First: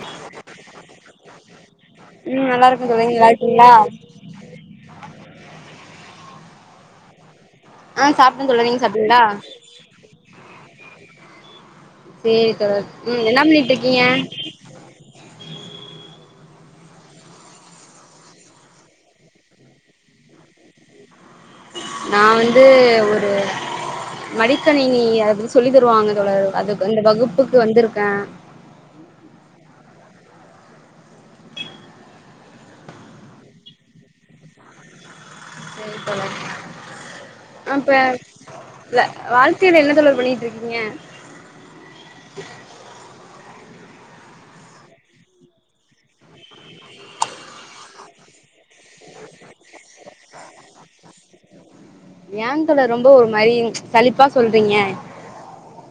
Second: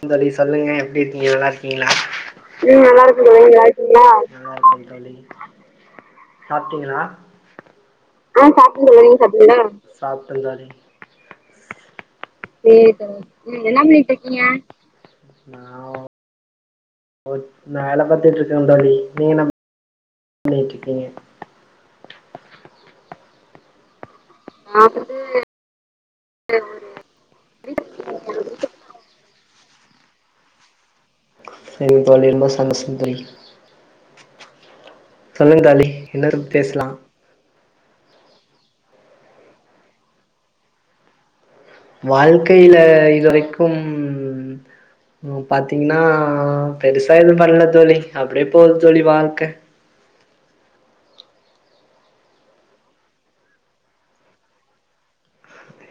இந் தோழி சொல்லுங்க எப்டி இருக்கீங்க நல்லா இருக்கீங்களா ம் நல்லா இருக்கே தோழர் நீங்க நல்லா இருக்கீங்களா நல்லா இருக்கே தோழி சாப்ட்டீங்களா ஆ சாப்ட்டே தோழி நீங்க சாப்டீங்களா சாப்ட தோழி சேரி தோழர் செரி தோழா ம் என்ன நீங்க என்னா பண்ணிட்டு இருக்கீங்க ஓ வேல பாத்துட்ருக்கே தோழி நீங்க என்ன பண்ணிட்ருக்கீங்க நா வந்து ஒரு நா மடிக்கணினி வந்து அதுபிஸ் சொல்லி தருவாங்க தொழர் அது இந்தப் வகுப்புக்கு வந்திருக்கே செரிங்க தோழி ரொம்ப சந்தோஷம் தோழி சொல்லுங்க தோழி செரி என்ன தோழர் டாபிக் பேசலா அப்ப வாழ்க்கில என்ன தோழர் பண்ணிட்டு இருக்கீங்க வாழ்க்கையில இது வரைக்கும் இபோ பாத்தீங்ன்னா பெருசா எது பண்ணல தோழி அப்டியே போவ்து தோழி வாழ்க்க ஏ தொழர் ரொம்ப ஒரு மாரி சளிப்பா சொல்றீங்க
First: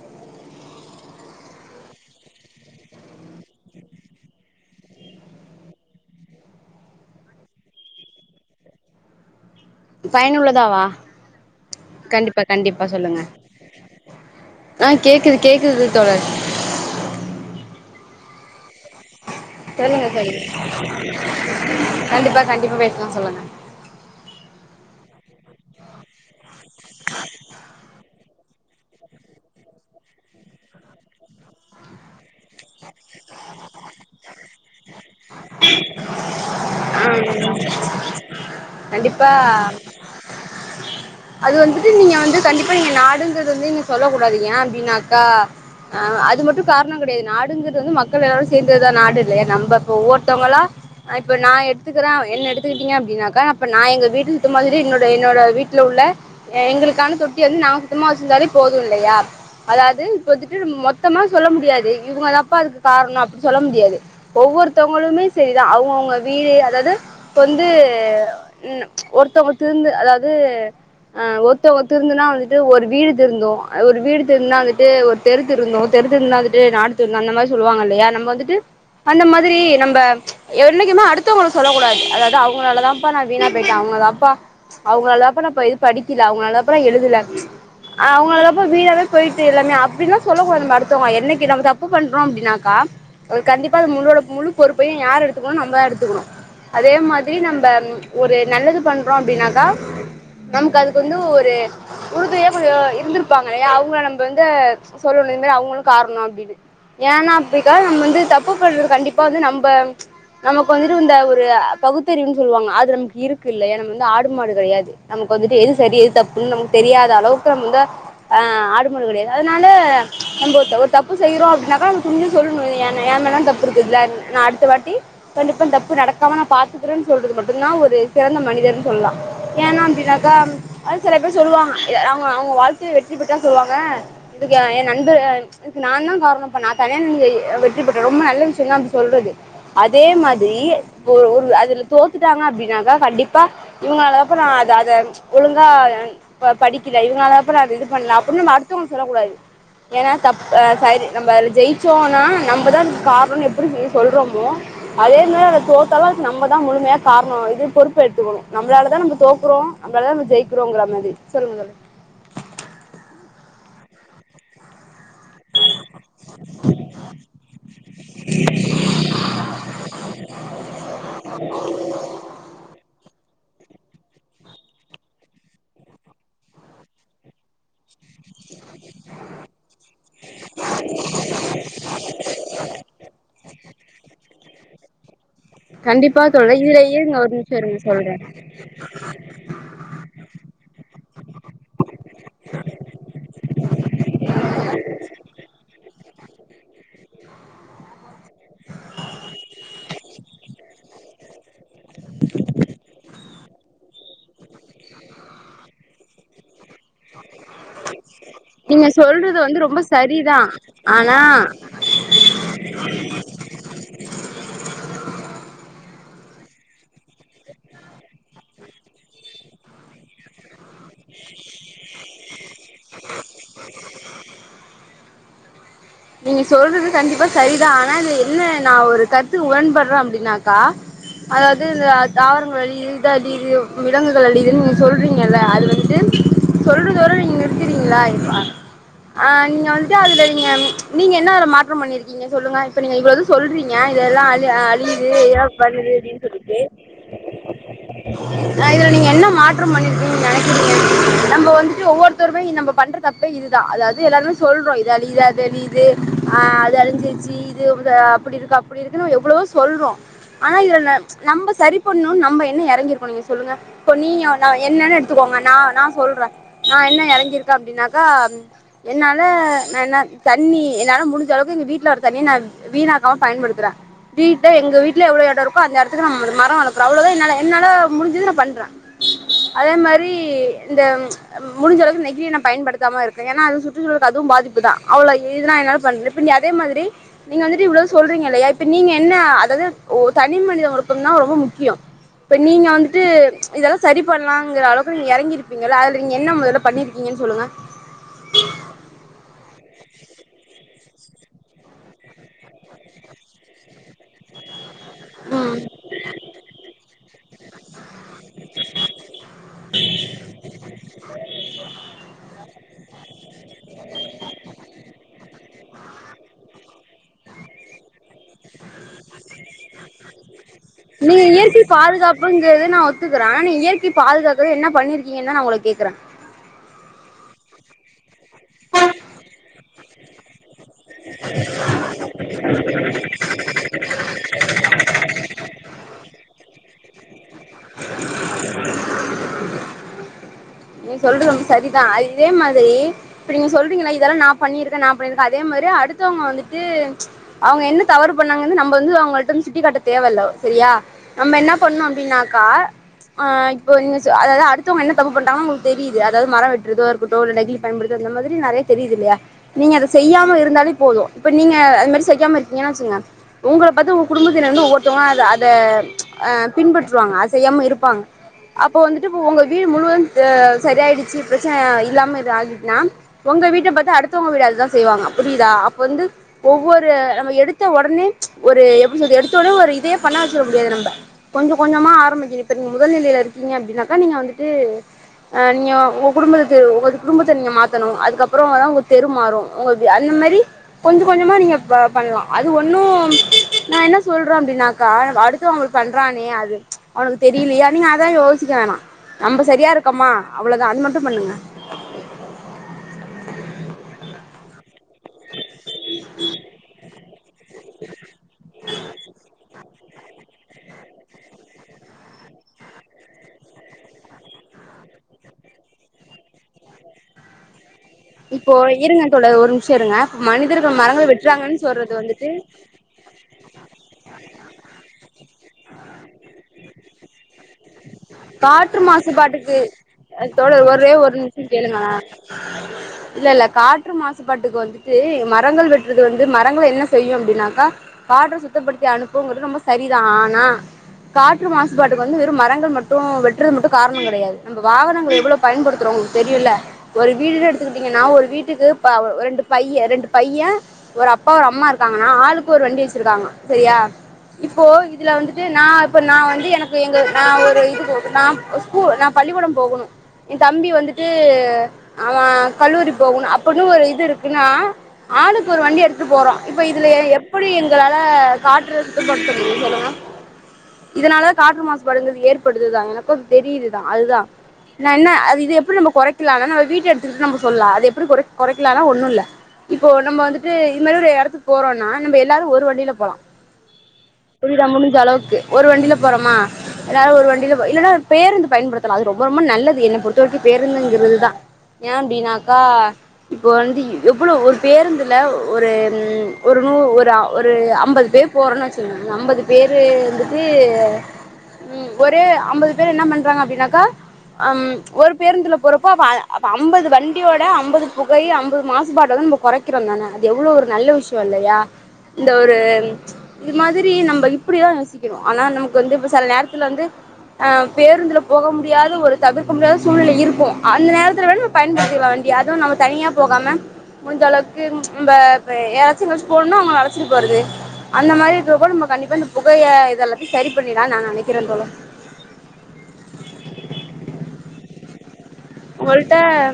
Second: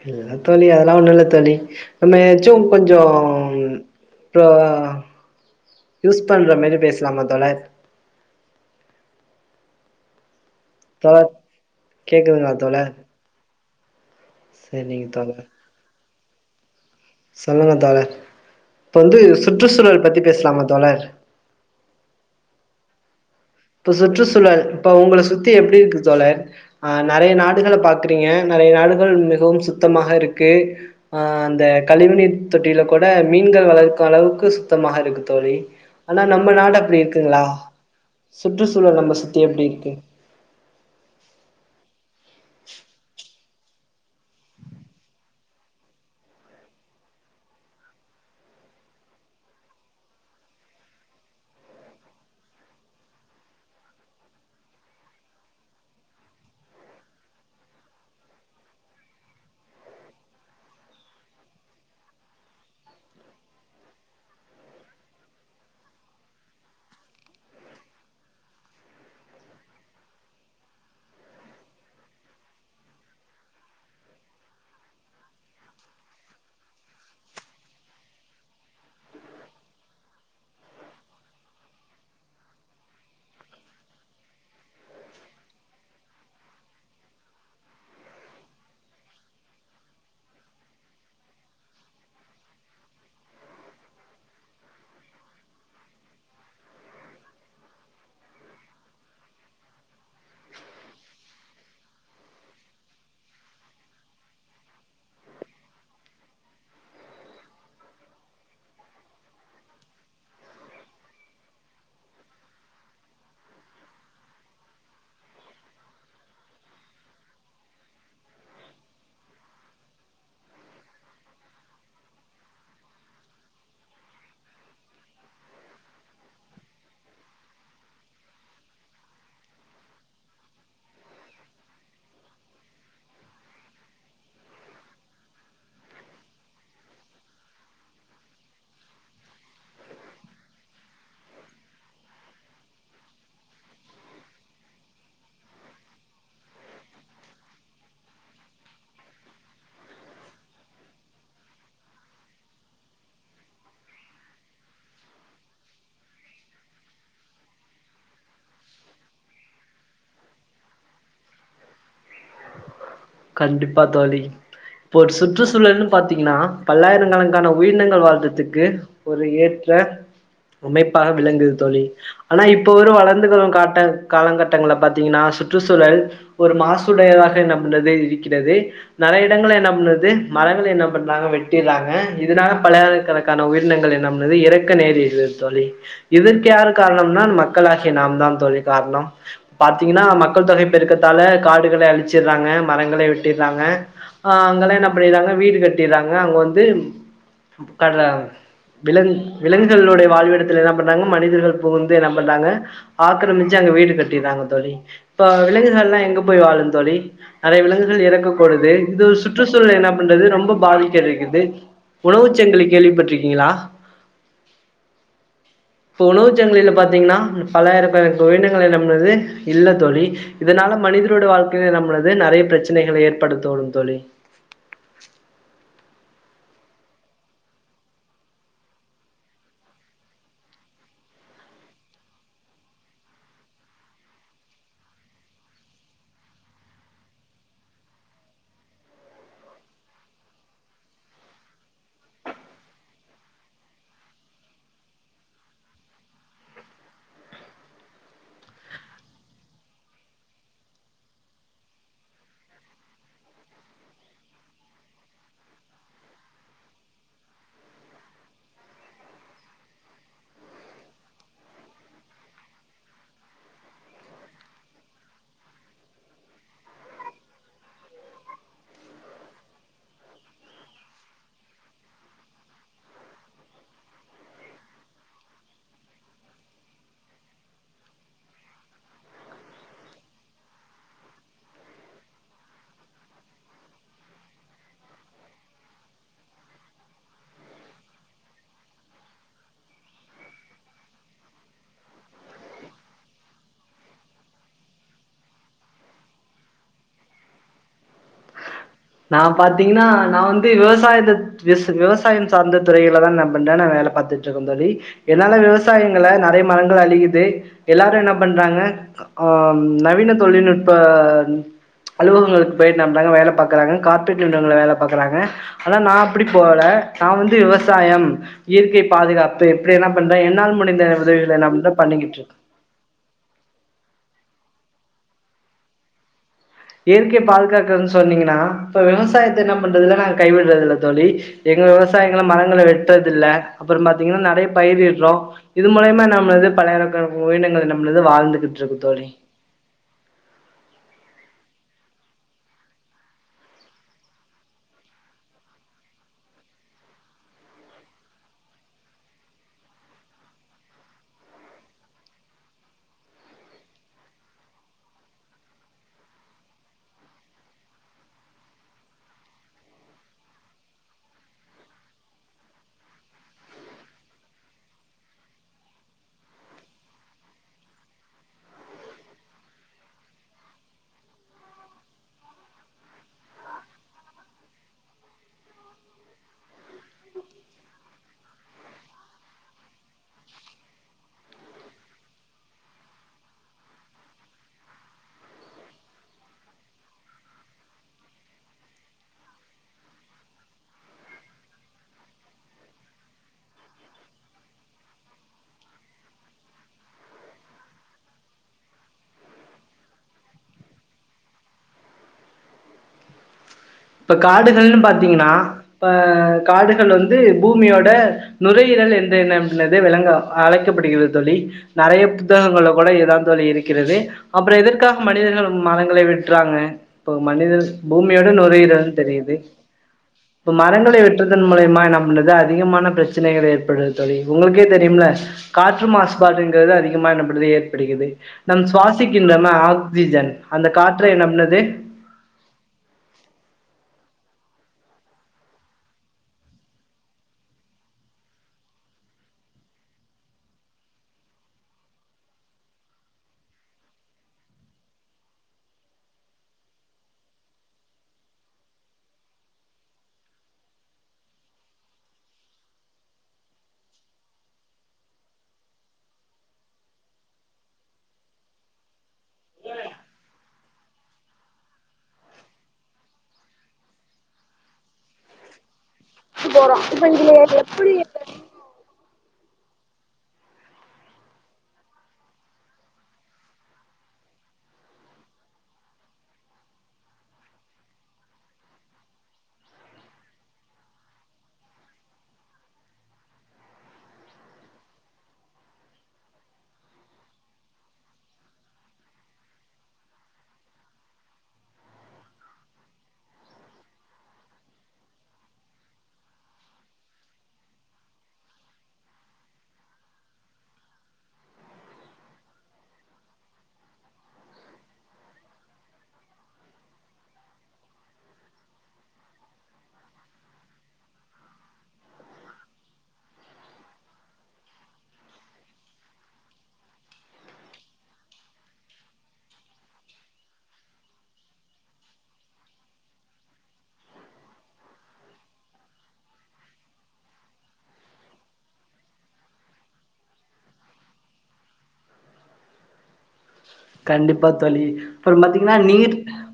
இல்ல தோழி அதெல்லா ஒன்னுல்ல தோழி நம்ம எச்சு கொஞ்சோம் அப்றோ யூஸ் பண்ற மாரி பேசலாமா தோழர் பயனுள்ளதாவா தோழர் கண்டிப்பா கேக்குதுங்களா கண்டிப்பா தோழர் சொல்லுங்க ஆ சரிங்க கேக்குது தோழர் கேக்குது தோழர் சொல்லுங்க தோழர் இப்ப வந்து சுற்றுச்சூழல் சொல்லுங்க பத்தி பேசலாமா சொல்லுங்க தோழர் கண்டிப்பா கண்டிப்பா பேசலா சொல்லுங்க இப்ப சுற்றுச்சூழல் இப்ப உங்கள சுத்தி எப்டி இருக்கு தோழர் ஆ நிறையநாடுகள் பாக்குறீங்க நிறைய நாடுகள் மிகவும் சுத்தமாக இருக்கு அ இந்த கழிவுநீர் தொட்டியில கூட மீன்கள் வளர்க்கு அளவுக்கு சுத்தமாக இருக்கு தோழி ஆனா நம்ம நாடு அப்டி இருக்குங்களா ஆ சுற்றுச்சூழல் நம்ம கண்டிப்பா சுத்தி எப்டி இருக்கு அது வந்துட்டு நீங்க வந்து கண்டிப்பா நீங்க நாடுங்கது வந்துஇங் சொல்ல கூடாது ஏ அப்டின்னாக்கா அது மட் டு காரணோ கிடயாது நாடுங்கிறது வந்து மக்கள் எல்லாரு சேந்ததுதா நாடு இல்லயா நம்ம இப்ப ஒவ்வொர்த்தவ்ங்களா அ இப்ப நா எடுத்துக்கிற என்ன எடுத்துக்கிட்டீங்க அப்டின்னாக்கா அப்ப நா எங்க வீட்டுல இருட்டு மாரி என்னோட என்னோட வீட்டுல உள்ள ஏ எங்குளுக்கான தொட்டி வந்து நாங்க சுத்தமா வச்சிருந்தாலே போது இல்லையா அதாவது இப்ப வந்துட்டு நம் மொத்தமா சொல்ல முடியாது இவங்க தாப்பா அதுக்கு காரணோ அப்டி சொல்ல முடியாது ஒவ்வொருத்தவங்களுமே சேரிதா அவங்கவுங்க வீடு அதாது இப்ப வந்து ம் ஒருத்தொங்க திருந்து அதாது அ ஒருத்தவங்க திருந்துனா வந்துட்டு ஒரு வீடு திருந்து அ ஒரு வீடு திருந்துனா வந்துட்டு ஒரு தெரு திருந்து தெரு திருந்துனா வந்துட்டு நாடு திருந்து அந்த மாரி சொல்லுவாங்க இல்லையா நம்ம வந்துட்டு அந்த மாதிரி நம்ப என்னைக்குமே அடுத்தவங்கள சொல்ல கூடாது அதாது அவங்களால தாப்பா நா வீணா போயிட்டே அவங்க தாப்பா அவங்களால தாப்பா இப்ப இது படிக்கில அவங்களால தாப்பா நா எழுதுல அவுங்களால தாப்பா வீணாவே போயிருச்சு எல்லாமே அப்டிலா சொல்ல கூடாது மேட [unintelligible] என்னைக்கு நம்ம தப்பு பண்றோ அப்டின்னாக்கா ஒரு கண்டிப்பா அந்த முழோட முழு பொறுப்பயு யாரு எடுத்துக்கணு நம்ம தா எடுத்துக்குணு அதே மாதிரி நம்ப ஒரு நல்லது பண்றோ அப்டினாக்கா நமக்கு அதுக்கு வந்து ஒரு உறுதுனையா [unintelligible] இருந்துருப்பாங்க இல்லையா அவுங்கள நம்ம வந்து சொல்ணு இது மாரி அவுங்களு காரணோ அப்டினு ஏனா அப்பிக்கா நம்ம வந்து தப்பு பண்றது கண்டிப்பா வந்து நம்ப நமக்கு வந்துட்டு இந்த ஒரு பகுத்தறிவுன்னு சொல்லுவாங்க அது நமக்கு இருக்கு இல்லயா நம்ம வந்து ஆடு மாடு கெடையாது நமக்கு வந்துட்டு எது சரி எது தப்புன்னு நமக் தெரியாத அளவுக்கு நம் வந்து ஆ ஆடு மாடு கெடையாது அதனால நம்ப ஒரு தப்பு செய்றோ அப்டினாக்கா நம்ம துணிஞ்சு சொல்ணு ஏன் மேல தா தப்பு இருக்கு இதுல நா அடுத்த வாட்டி கண்டிப்பா தப்பு நடக்காம நா பாத்துக்குறன் சொல்றது மட்டுந்தா ஒரு சிறந்த மனிதன்னு சொல்லா ஏனா அப்டின்னாக்கா அது சில பேர் சொல்லுவாங்க அவுங்க அவுங்க வாழ்க்கைல வெற்றி பெற்றான் சொல்வாங்க இதுக்குலா ஏ [unintelligible] இதுக்கு நா தா காரணம் ப்பா நா தனியா நின்னு வெற்றி பெற்றே ரொம்ப நல்ல விஷ்யந்தான் அப்டி சொல்றது அதே மாதிரி ஒரு அதுல தோத்துட்டாங்க அப்டினாக்கா கண்டிப்பா இவுங்களால தாப்ப நா அத அத ஒழுங்கா ப படிக்கில இவுங்களால தாப்பா நா அத இது பண்ல அப்டினு நம்ம அடுத்தவங்ல சொல்லக் கூடாது ஏனா தப் ஆ சரி நம்ப அது ஜெயிச்சோன்னா நம்ப தா கார்ணோ எப்டி [inaudible] சொல்றோமோ அதே மாரி அத தோத்தாலு அதுக் நம்மதா முழுமையா கார்ணோ இது பொறுப்பேத்துக்கணு நம்ளாலதா நம்ம தோக்குறோ நம்ளாதா நம்ப ஜெயிக்கிறோங்ற மாரி சொல்லுங்க தோழி கண்டிப்பா தோழி இப்போ ஒரு சுற்றுச்சூழல்னு பாத்தீங்கனா பல்லாயிரங்கணக்கான உயிரினங்கள் வாழ்றத்துக்கு ஒரு ஏற்ற அமைப்பாக விளங்குது தோழி ஆனா இப்ப வரு வளர்ந்து வரு காட்ட காலங்கட்டங்கள பாத்தீங்கனா சுற்றுச்சூழல் ஒரு மாசுடையதாக என்ன பண்றது இருக்கிறது நறைய இடங்கள் என்ன பண்றது மரங்கள் என்ன பண்றாங்க வெட்டிறாங்க இதனால பலாயிரக்கணக்கான உயிர் இனங்கள் என்ன பண்ணது எறக்க நேரிடு தோழி கண்டிப்பா இதற்கு தோழி யாரு இதுல இருங்க காரணம்னா ஒரு நிமிஷோ இருங்க மக்களாகிய சொல்றே நாம் தா தோழி காரணம் பாத்தீங்கனா மக்கள் தொகை பெருக்கத்தால காடுகள அழிச்சிர்றாங்க மரங்களை வெட்டிர்றாங்க ஆ அங்கெலா என்ன பண்ணிர்றாங்க வீடு கட்டிர்றாங்க அங்க வந்து அதா விலங் விலங்குகளுடைய வாழ்விடத்துல என்ன பண்றாங்க மனிதர்கள் இப்ப வந்து என்ன பண்றாங்க ஆக்கரமிச்சு சு அங்க வீடு கட்டிர்றாங்க தோழி இப்ப விலங்குகள்லா எங்க போய் வாழு தோழி நறைய விலங்குகள் இறக்க கூடுது நீங்க இது சொல்றது வந்து சுற்றுச்சூழல் ரொம்ப என்ன பண்றது சரிதா ரொம்ப ஆனா பாதிக்கருக்குது உணவு சங்கிலி கேள்விப்பட்ருக்கீங்களா இப்போ உணவு சங்கிலில பாத்திங்கனா பலாயிரகண உயிரினங்கள் என்ன பண்ணுது இல்ல தோழி இதனால மனிதரோட வாழ்க்கையில நம்மளது நறைய பிரச்சனைகள ஏற்படுத்தும் தோழி நீங்க சொல்றது கண்டிப்பா சரிதா ஆனா இது என்ன நா ஒரு கருத்து உடன்படற அப்டினாக்கா அதாவது இந்த தாவரங்கள் அழிது இது அழிது விலங்குகள் அழிதுனு நீங்க சொல்றீங்கல அது வந்துட்டு சொல்றதோடு நீங்க நிறுத்துறீங்ளா இப்ப ஆ நீங்க வந்துட்டு அதுல நீங்க நீங்க என்ன அதுல மாற்றம் பண்ணிருக்கீ ங்க சொல்லுங்க இப்ப நீங்க இவ்ளோ இது சொல்றீங்க இதெலா அழி அழியுது இதலா பண்ணுது அப்டின் சொல்லிட்டு [inaudible] ஆ இதுல நீங்க என்ன மாற்றம் பண்ணிருக்கீங்கன் நெனைக்கிறீங்க நம்ப வந்துட்டு ஒவ்வொருத்தருமே இ நம்ம பண்ற தப் பே இதுதா அதாது எல்லாருமே சொல்றோ இத அழிது அத அழி து அ அது அழிஞ்சிருச்சி இது பத அப்புடி இருக்கு அப்புடி இருக்குன்னு எவ்ளவோ சொல்றோ ஆனா இதுல ந நம்ம சரி பண்ணுன்னு நம்ம என்ன எறங்கிருக்கோ நீங்க சொல்லுங்க இப்போ நீங்க நா என்னனு எடுத்துக்கோங்க நா நா சொல்றே நா என்ன எறங்கிருக்கே அப்டினாக்கா என்னால நா என்ன த ண்ணி என்னால முடிஞ்ச அளவுக்கு எங்க வீட்ல வர தண்ணிய நா வீணாக்காம பயன்படுத்துற வீட்ல எங்க வீட்ல எவ்ளோ எடோ இருக்கோ அந்த எடத்துக்கு நம் மரோ வளக்குற அவ்ளோதா என்னால என்னால முடிஞ்சத நா பண்ற அதே மாரி இந்த ப்ச் முடிஞ்சளவுக்கு நெகிழிய நா பயன்படுத்தாம இருக்கே ஏனா அது சுற்றுச்சூழலக்கு அதும் பாதிப்பு தா அவ்ளோ இதுதா என்னால பண் இப்ப நீ அதே மாதிரி நீங்க வந்துட்டு இவ்ளோ சொல்றீங்க இல்லையா இப்ப நீங்க என்ன அதாது ஒ தனி மனித ஒழுக்கம் தா ரொம்ப முக்கியம் இப்ப நீங்க வந்துட்டு இதல்லா சரி பண்லாங்குற அளவுக்கு நீங்க எறங்கிருப்பீங்கல அதுல நீங்க என்ன மொதல்ல பண்ணிருக் கீங்கன் சொல்லுங்க நா பாத்தீங்கன்னா நா வந்து விவசாயத்த எஸ் விவசாயம் சார்ந்த துறையில தா நா பண்ற நா வேல பாத் துட்ருக்கம் தோழி என்னால ம் விவசாயங்கள நெறைய மரங்கள் அழியுது எல்லாரு என்ன பண்றாங்க ஆ ம் நவீன தொழில்நுட்ப அலுவகங்களுக்கு போயிட்டு நம்பாளு வேல பாக்கறாங்க கார்பரேட் நிருவனங்கள்ள வேல பாக்கறாங்க ஆனா நா அப்பிடி போல நா வந்து விவசாயம் இயற்கை பாதுகாப்பு இப்டி என்னா பண்றே என்னால முடிந்த உதவிகளாம்தா பண்ணிக்கிட்ருக் இது வந்து நா ஒத்துக்கறே ஆனா இயற்கை பாதுகாக்க என்ன பண்ணிருக்கீங்கன் தா நா உங்கள கேக்கற இயற்கை பாதுகாக்கன் சொன்னீங்கன்னா இப்ப விவசாயத்த என்னாப் பண்றதுல்ல நாங் கைவிடுறதில்ல தோழி எங்க விவசாயங்கள்ள மரங்கள வெட்றதுல்ல அப்புறம் பாத்தீங்கன்னா நறைய பயிரிட்றோ இது மூலையமா நம்மளது பல உயிரினங்கள் நம்மளது வாழ்ந்துகிட்ருக்கு தோழி நீங்க சொல்றது ரொம்ப சரிதா அது இதே மாதிரி இப்ப நீங்க சொல்றீங்கல இதெல்லா நா பண்ணிருக்கே நா பண்ணிருக்கே அதே மாதிரி அடுத்தவங்க வந்துட்டு ப்ச் அவங்க என்ன தவறு பண்ணாங்கன்னு நம்ம வந்து அவங்கள்ட்ட வந்து சுட்டிக்காட்ட தேவல்ல சரியா நம்ம என்ன பண்ணு அப்டின்னாக்கா ஆ இப்ப நீங்க சொ அதாது அடுத்தவங்க என்ன தப்பு பண்றாங்க உங்குளு தெரியுது அதாது மரோ வெட்றதோ இருக்கட்டு இல்ல நெகிழி பயன்படுத்படுத்றது இந்த மாதிரி நறைய தெரியிது இல்லையா நீங்க அத செய்யாம இருந்தாலே போது இப்ப நீங்க அது மாரி செய்யாம இருப்பீங்கன் வெச்சுங்க உங்கள பாத்து உங்க குடும்பத்தினர் வந்து ஒவ்வொருத்தவங்க அத அத ப்ச் அ பின்பற்றுவாங்க அத செய்யாம இருப்பாங்க அப்போ வந்துட்டு இப்ப உங்க வீடு முழுவதும் ஆ சரியாயிடுச்சி பிரச்சன இல்லாம இது ஆகிட்டுன்னா ஒங்க வீட்ட பாத்து அடுத்தவங்க வீடு அதுதா செய்வாங்க புரியுதா அப்ப வந்து ஒவ்வொரு நம்ம எடுத்த ஒடனே ப்ச் ஒரு எப்டி சொல்றது எடுத்த ஒடனே ஒரு இதையே பண்ணாதா சொல்ல முடியாது நம்ப கொஞ்ச கொஞ்சமா ஆரம்பிக்கனு இப்ப நீங்க முதல் நிலைல இருக்கீங்க அப்டின்னாக்கா நீங்க வந்துட்டு அ நீங்க உங்க குடும்பத்த தெரு உங்க குடும்பத்த நீங்க மாத்தணு அதுக்கப்பறோமாதா உங்க தெரு மாறும் உங்க அந்த மாரி கொஞ்ச கொஞ்சமா நீங பண்லா அது ஒண்ணு நா என்ன சொல்றே அப்டின்னாக்கா அடுத் த்தவங்க பண்றானே அது அவனுக்கு தெரியிலையே நீங்க அதான் யோசிக்க வேணா நம்ப செரியா இரு கமா அவ்ளோதா அது மட்டு பண்ணுங்க இப்ப காடுகள்னு பாத்தீங்கன்னா இப்ப காடுகள் வந்து வந்து பூமியோட நுரையீரல் என்று என்பது விளங்க அழைக்கப்படுகிறது தோழி நெறய புத்தகங்கல்ல கூட இதுதா தோழி இருக்கிறது அப்ற எதற்காக மனிதர்கள் மரங்களை வெட்றாங்க இப்ப மனிதர் பூமியோட இப்போ நுரையீ ரல்னு இருங்க தெரியுது தோழர் ஒரு நிமிஷோ இருங்க இப்போ மனிதர்கள் மரங்களை மரங்கள் வெட்றதன் வெட்டுறாங்கன்னு மூலியமா சொல்றது வந்துட்டு நம்மளுக்கு அதிகமான பிரச்ச சனைகள் ஏற்படுது தோழி உங்ளுக்கே தெரியும்ல காற்று மாசுபாடுங்கறது அதிகமா நம் து ஏற்படுகிறது நம் காற்று சுவாசிக்கின்றன மாசுபாட்டுக்கு ஆக்சிஜன் அந்த தோழர் ஒரே காற்ற ஒரு என்ன நிமிஷோ பண்ணுது [inaudible] இல்ல இல்ல காற்று மாசுபாட்டுக்கு வந்துட்டு மரங்கள் வெட்டுறது வந்து மரங்க என்ன செய்யு அப்டின்னாக்கா காற்று சுத்தப்படுத்தி அனுப்புங்கிறது ரொம்ப சரிதா ஆனா காற்று மாசுபாட்டுக்கு வந்து மரங்கள் மட்டு வெட்டுறது மட்டு காரணம் கெடையாது நம்ம வாகனங்கள் எவ்ளோ பயன்படுத்துறோ உங்களுக்கு தெரியுல ஒரு வீடுன்னு எடுத்துக்கிட்டீங்ன்னா ஒரு வீட்டுக்கு ஒரு ரெண்டு பை ரெண்டு பைய ஒரு அப்பா ஒரு அம்மா இருக்காங்கன்னா ஆளுக்கு ஒரு வண்டி வச்சிருக்காங்க செரியா இப்போ இதுல வந்துட்டு நா இப்ப நா வந்து எனக்கு எங்க நா ஒரு இது போகு நா ஸ்கூல் நா பள்ளிக்கூட போகணு ஏ தம்பி வந்துட்டு அவ கல்லூரி போனு அப்டினு ஒரு இது இருக்குன்னா ஆளுக்கு ஒரு வண்டி எடுத்துட்டு போறோ இப்ப இதுல எப்படி எங்களால காற்று சுத்த படுத்த முடியு சொல்லுங்க இதனால காற்று மாசு படுவது ஏற்படுதுதா எனக்கு தெரியுதுதா அதுதா நா என்ன அது இது எப்படி நம்ம குறைக்கலானா நம்ப வீட்டு எடுத்துக்கிட்டு நம்ம சொல்லா அது எப்படி குறை குறைக்கலானா ஒண்ணு இல்ல இப்போ நம்ம வந்துட்டு இது மாதிரி ஒரு எடத்துக்கு போறோனா நம்ம எல்லாரு ஒரு வண்டில போலா புரிதா முடிஞ்ச அளவுக்கு ஒரு வண்டில போறோமா எல்லாரு ஒரு வண்டில போலா இல்லன்னா பேருந்து பயன்படுத்தலா அது ரொம்ப ரொம்ப நல்லது என்ன பொறுத்த வரைக்கு பேருந்துங்கிறதுதா ஏ அப்டின்னாக்கா இப்போ வந்து எவ்ளோ ஒரு பேருந்துல ஒரு ம் ஒரு நூ ஒரு ஒரு அம்பது பேர் போறோன்னு வச்சுகோங்க அம்பது பேர் வந்துட்டு ம் ஒரு அம்பது பேர் என்ன பண்றாங்க அப்டின்னாக்கா அம் ஒரு பேருந்துல போறப்போ அம்பது வண்டியோட அம்பது புகை அம்பது மாசுபாடுதா குறைக்கிறோ தான அது எவ்ளோ ஒரு நல்ல விஷய இல்லயா இந்த ஒரு இது மாதிரி நம்ம இப்படிதா யோசிக்கணு ஆனா நமக்கு வந்து இப்ப சில நேரத்துல வந்து ஆ பேருந்துல போக முடியாத ஒரு தவிர்க்க முடியாத சூழ்நிலை இருக்கு அந்த நேரத்துல வேணுனா பயன்படுத்திக்கலா வண்டிய அதுவு நம்ம தனியா போகாம முடிஞ்ச அளவுக்கு நம்ப யாராச்சு எங்கயாச்சு போணுனா அவங்கள அழச்சிட்டு போறது அந்த மாரி இருக்க கூட நம்ம கண்டிப்பா இந்த புகைய இது எல்லாத்தையு சரி பண்ணிடாலானு நா நெனைக்கிற தோழர் கண்டிப்பா தோழி அப்றோ பாத்தீங்கன்னா நீர் ஆ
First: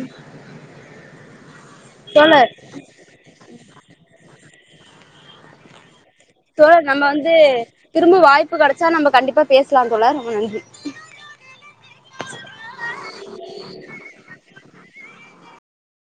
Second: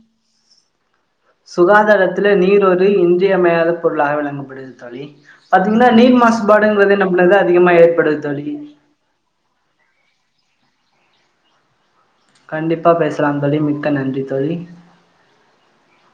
சுகாதாரத்துல நீர் ஒரு இன்றியமையாத பொருளாக விளங்கப்படுது தோழி பாத்தீங்ன்னா நீர் தோழர் மாசுபாடுங்கிறது நம்பளால அதிகமா ஏற்படுது தோழி சோ நம்ம கண்டிப்பா பேசலா தோழர் ரொம்ப நன்றி கண்டிப்பா பேசலா தோழி மிக்க நன்றி தோழி